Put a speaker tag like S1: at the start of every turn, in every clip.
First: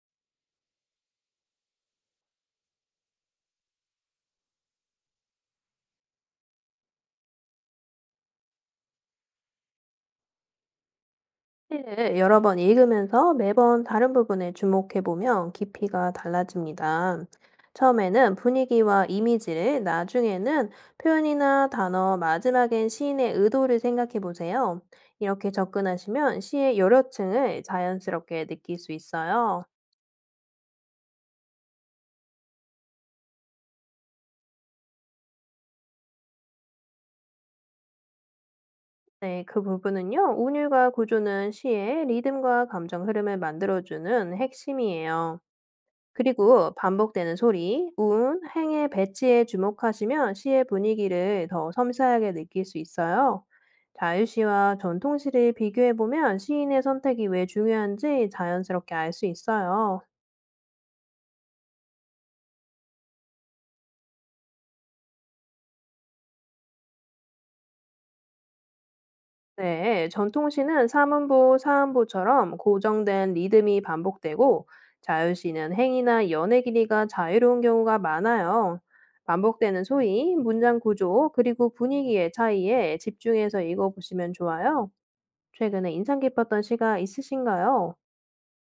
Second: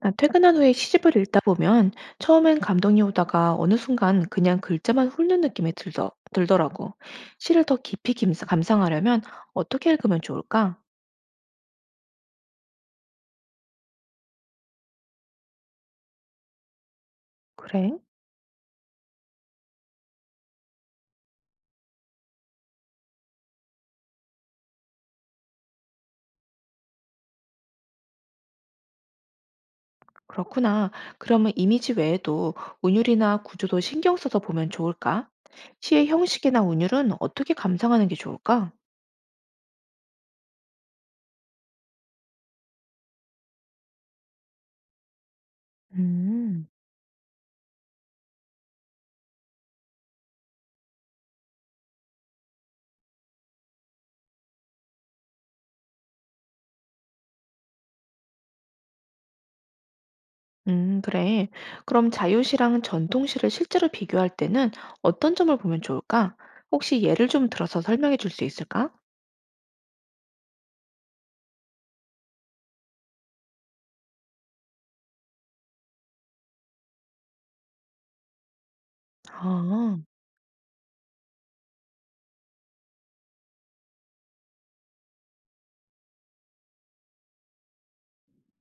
S1: 아, 퇴근한 후에 시집을 읽다 보면 처음엔 감동이 오다가 어느 순간 그냥 글자만 훑는 느낌이 들더라고. 시를 더 깊이 김 감상하려면 어떻게 읽으면 좋을까?
S2: 시를 여러 번 읽으면서 매번 다른 부분에 주목해 보면 깊이가 달라집니다.
S1: 그래?
S2: 처음에는 분위기와 이미지를, 나중에는 표현이나 단어, 마지막엔 시인의 의도를 생각해 보세요. 이렇게 접근하시면 시의 여러 층을 자연스럽게 느낄 수 있어요.
S1: 그렇구나. 그러면 이미지 외에도 운율이나 구조도 신경 써서 보면 좋을까? 시의 형식이나 운율은 어떻게 감상하는 게 좋을까?
S2: 네, 그 부분은요, 운율과 구조는 시의 리듬과 감정 흐름을 만들어주는 핵심이에요.
S1: 음,
S2: 그리고 반복되는 소리, 운, 행의 배치에 주목하시면 시의 분위기를 더 섬세하게 느낄 수 있어요. 자유시와 전통시를 비교해보면 시인의 선택이 왜 중요한지 자연스럽게 알 수 있어요.
S1: 그래. 그럼 자유시랑 전통시를 실제로 비교할 때는 어떤 점을 보면 좋을까? 혹시 예를 좀 들어서 설명해 줄 수 있을까?
S2: 네, 전통시는 사문보, 사음보처럼 고정된 리듬이 반복되고 자유시는 행이나 연의 길이가 자유로운 경우가 많아요. 반복되는
S1: 아,
S2: 소리, 문장 구조, 그리고 분위기의 차이에 집중해서 읽어보시면 좋아요. 최근에 인상 깊었던 시가 있으신가요?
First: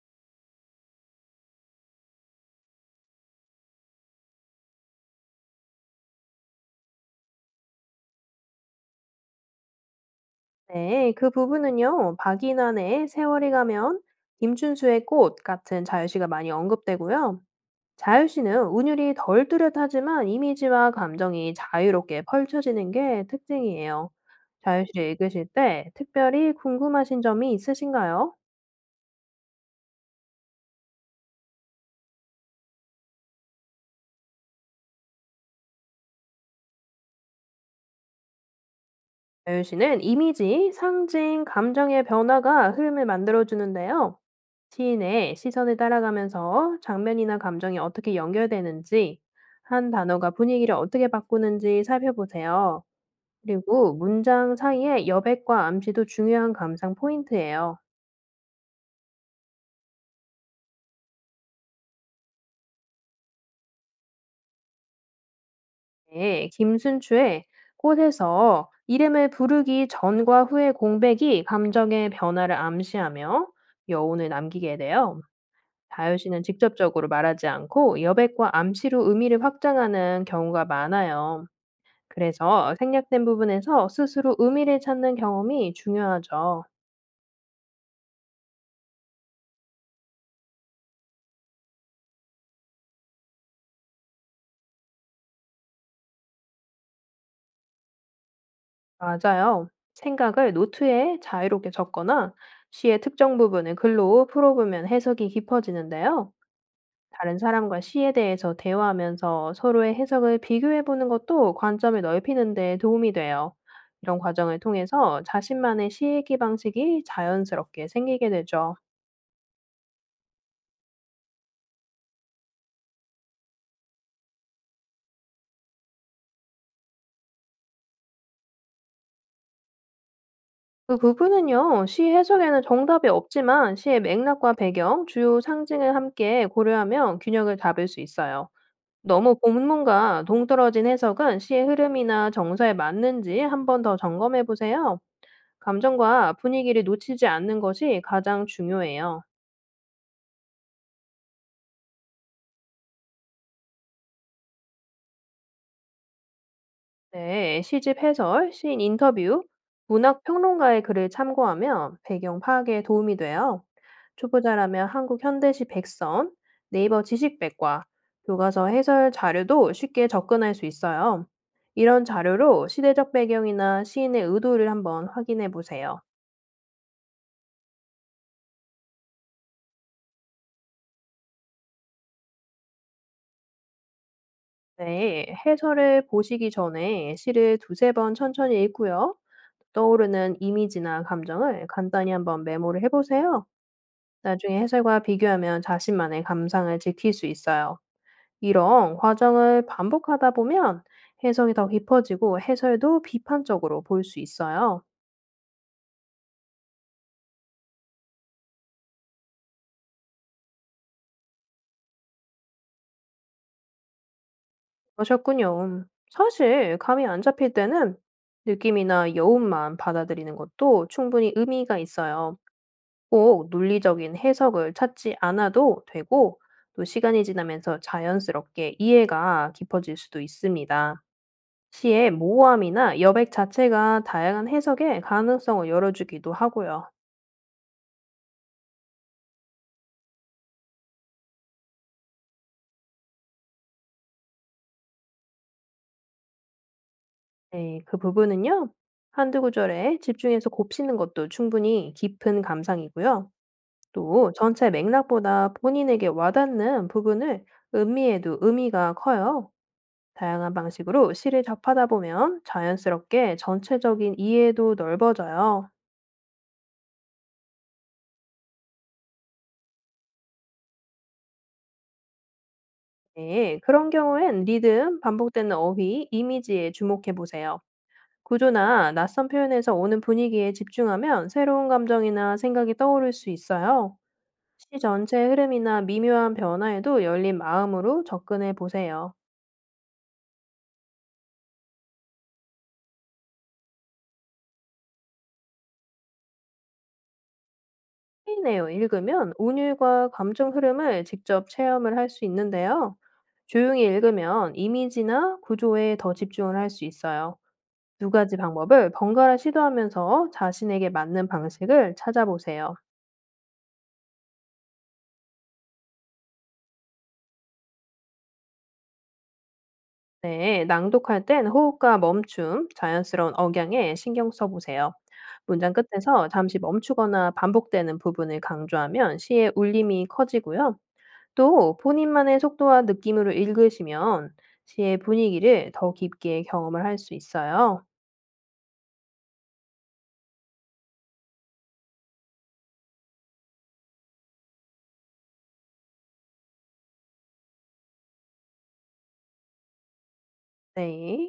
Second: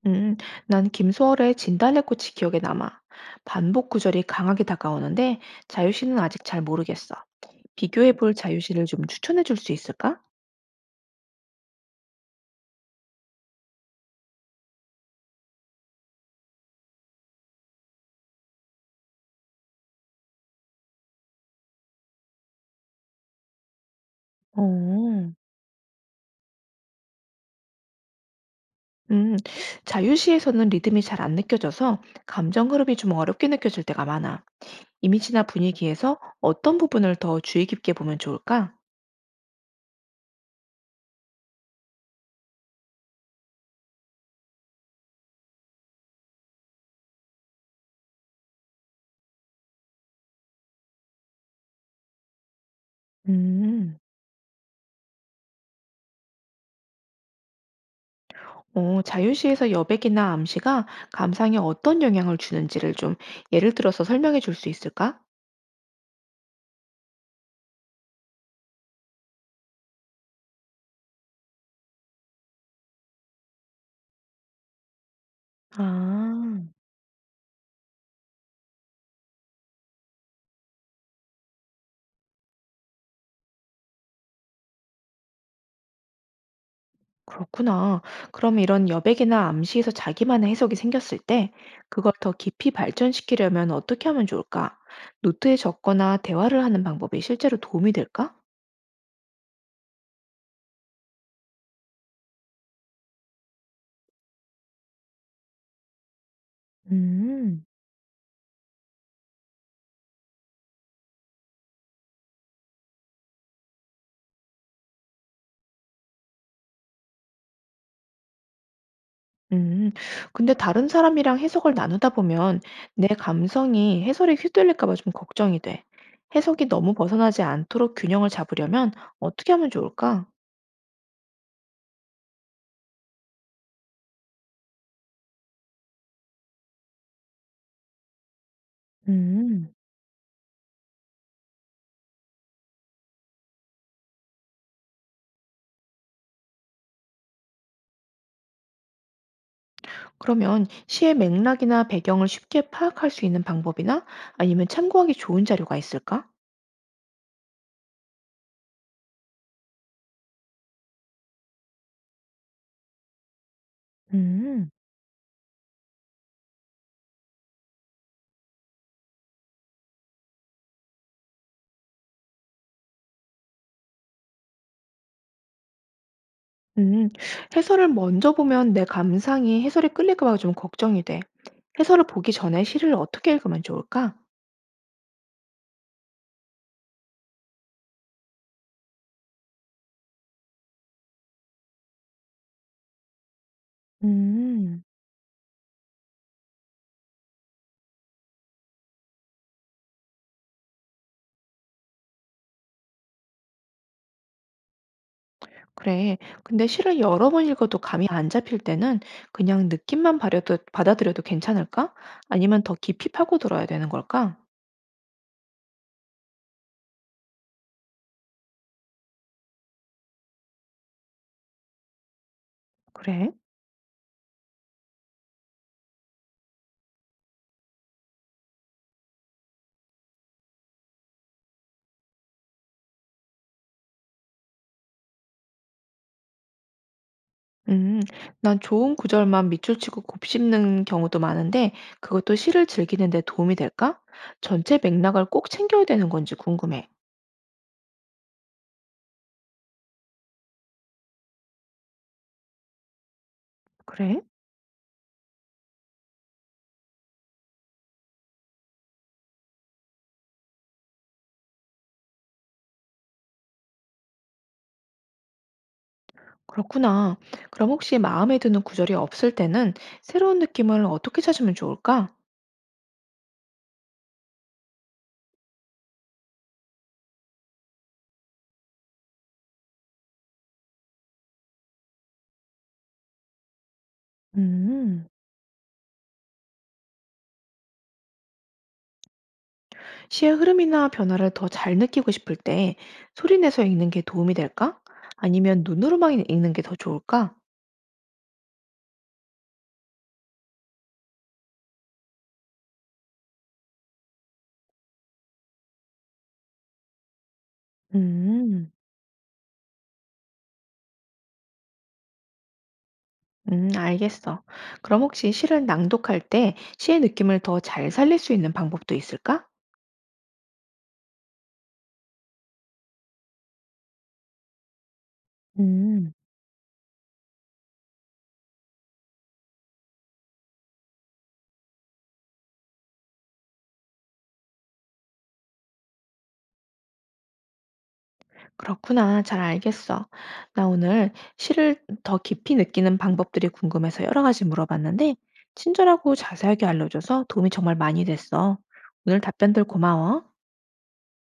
S1: 음, 난 김소월의 진달래꽃이 기억에 남아. 반복 구절이 강하게 다가오는데 자유시는 아직 잘 모르겠어. 비교해 볼 자유시를 좀 추천해 줄 수 있을까?
S2: 네, 그 부분은요. 박인환의 세월이 가면, 김춘수의 꽃 같은 자유시가 많이 언급되고요. 자유시는 운율이 덜 뚜렷하지만 이미지와 감정이 자유롭게 펼쳐지는 게 특징이에요. 자유시를
S1: 어,
S2: 읽으실 때 특별히 궁금하신 점이 있으신가요?
S1: 음, 자유시에서는 리듬이 잘 안 느껴져서 감정 흐름이 좀 어렵게 느껴질 때가 많아. 이미지나 분위기에서 어떤 부분을 더 주의 깊게 보면 좋을까?
S2: 자유시는 이미지, 상징, 감정의 변화가 흐름을 만들어주는데요. 시인의 시선을 따라가면서 장면이나 감정이 어떻게 연결되는지, 한 단어가 분위기를 어떻게 바꾸는지 살펴보세요. 그리고
S1: 음,
S2: 문장 사이에 여백과 암시도 중요한 감상 포인트예요.
S1: 어, 자유시에서 여백이나 암시가 감상에 어떤 영향을 주는지를 좀 예를 들어서 설명해 줄 수 있을까?
S2: 네, 김순추의 꽃에서 이름을 부르기 전과 후의 공백이 감정의 변화를 암시하며 여운을 남기게 돼요. 다효 씨는
S1: 아,
S2: 직접적으로 말하지 않고 여백과 암시로 의미를 확장하는 경우가 많아요. 그래서 생략된 부분에서 스스로 의미를 찾는 경험이 중요하죠.
S1: 그렇구나. 그럼 이런 여백이나 암시에서 자기만의 해석이 생겼을 때 그걸 더 깊이 발전시키려면 어떻게 하면 좋을까? 노트에 적거나 대화를 하는 방법이 실제로 도움이 될까?
S2: 맞아요. 생각을 노트에 자유롭게 적거나 시의 특정 부분을 글로 풀어보면 해석이 깊어지는데요. 다른
S1: 음,
S2: 사람과 시에 대해서 대화하면서 서로의 해석을 비교해보는 것도 관점을 넓히는 데 도움이 돼요. 이런 과정을 통해서 자신만의 시읽기 방식이 자연스럽게 생기게 되죠.
S1: 음. 근데 다른 사람이랑 해석을 나누다 보면 내 감성이 해설에 휘둘릴까 봐 좀 걱정이 돼. 해석이 너무 벗어나지 않도록 균형을 잡으려면 어떻게 하면 좋을까?
S2: 그 부분은요, 시 해석에는 정답이 없지만 시의 맥락과 배경, 주요 상징을 함께 고려하면 균형을 잡을 수 있어요. 너무
S1: 음.
S2: 본문과 동떨어진 해석은 시의 흐름이나 정서에 맞는지 한번 더 점검해 보세요. 감정과 분위기를 놓치지 않는 것이 가장 중요해요.
S1: 그러면 시의 맥락이나 배경을 쉽게 파악할 수 있는 방법이나 아니면 참고하기 좋은 자료가 있을까?
S2: 네, 시집 해설, 시인 인터뷰, 문학 평론가의 글을 참고하면 배경 파악에 도움이 돼요.
S1: 음,
S2: 초보자라면 한국 현대시 백선, 네이버 지식백과, 교과서 해설 자료도 쉽게 접근할 수 있어요. 이런 자료로 시대적 배경이나 시인의 의도를 한번 확인해 보세요.
S1: 음, 해설을 먼저 보면 내 감상이 해설에 끌릴까 봐 좀 걱정이 돼. 해설을 보기 전에 시를 어떻게 읽으면 좋을까?
S2: 네, 해설을 보시기 전에 시를 두세 번 천천히 읽고요. 떠오르는 이미지나 감정을 간단히 한번 메모를 해보세요. 나중에
S1: 음,
S2: 해설과 비교하면 자신만의 감상을 지킬 수 있어요. 이런 과정을 반복하다 보면 해석이 더 깊어지고 해설도 비판적으로 보일 수 있어요.
S1: 그래. 근데 시를 여러 번 읽어도 감이 안 잡힐 때는 그냥 느낌만 도 받아들여도 괜찮을까? 아니면 더 깊이 파고들어야 되는 걸까?
S2: 그러셨군요. 사실 감이 안 잡힐 때는 느낌이나 여운만 받아들이는 것도 충분히 의미가 있어요.
S1: 그래?
S2: 꼭 논리적인 해석을 찾지 않아도 되고 또 시간이 지나면서 자연스럽게 이해가 깊어질 수도 있습니다. 시의 모호함이나 여백 자체가 다양한 해석의 가능성을 열어주기도 하고요.
S1: 음, 난 좋은 구절만 밑줄 치고 곱씹는 경우도 많은데 그것도 시를 즐기는 데 도움이 될까? 전체 맥락을 꼭 챙겨야 되는 건지 궁금해.
S2: 네, 그 부분은요. 한두 구절에 집중해서 곱씹는 것도 충분히 깊은 감상이고요.
S1: 그래?
S2: 또 전체 맥락보다 본인에게 와닿는 부분을 음미해도 의미가 커요. 다양한 방식으로 시를 접하다 보면 자연스럽게 전체적인 이해도 넓어져요.
S1: 그렇구나. 그럼 혹시 마음에 드는 구절이 없을 때는 새로운 느낌을 어떻게 찾으면 좋을까?
S2: 네, 그런 경우엔 리듬, 반복되는 어휘, 이미지에 주목해 보세요. 구조나 낯선 표현에서 오는 분위기에 집중하면 새로운 감정이나 생각이 떠오를 수 있어요. 시
S1: 음,
S2: 전체의 흐름이나 미묘한 변화에도 열린 마음으로 접근해 보세요.
S1: 시의 흐름이나 변화를 더 잘 느끼고 싶을 때 소리 내서 읽는 게 도움이 될까? 아니면 눈으로만 읽는 게 더 좋을까?
S2: 회의 내용 읽으면 운율과 감정 흐름을 직접 체험을 할 수 있는데요. 조용히 읽으면 이미지나 구조에 더 집중을 할 수 있어요. 두 가지
S1: 음.
S2: 방법을 번갈아 시도하면서 자신에게 맞는 방식을 찾아보세요.
S1: 알겠어. 그럼 혹시 시를 낭독할 때 시의 느낌을 더 잘 살릴 수 있는 방법도 있을까?
S2: 네, 낭독할 땐 호흡과 멈춤, 자연스러운 억양에 신경 써보세요. 문장
S1: 음,
S2: 끝에서 잠시 멈추거나 반복되는 부분을 강조하면 시의 울림이 커지고요. 또 본인만의 속도와 느낌으로 읽으시면 시의 분위기를 더 깊게 경험을 할 수 있어요.
S1: 그렇구나. 잘 알겠어. 나 오늘 시를 더 깊이 느끼는 방법들이 궁금해서 여러 가지 물어봤는데, 친절하고 자세하게 알려줘서 도움이 정말 많이 됐어. 오늘 답변들 고마워.
S2: 네.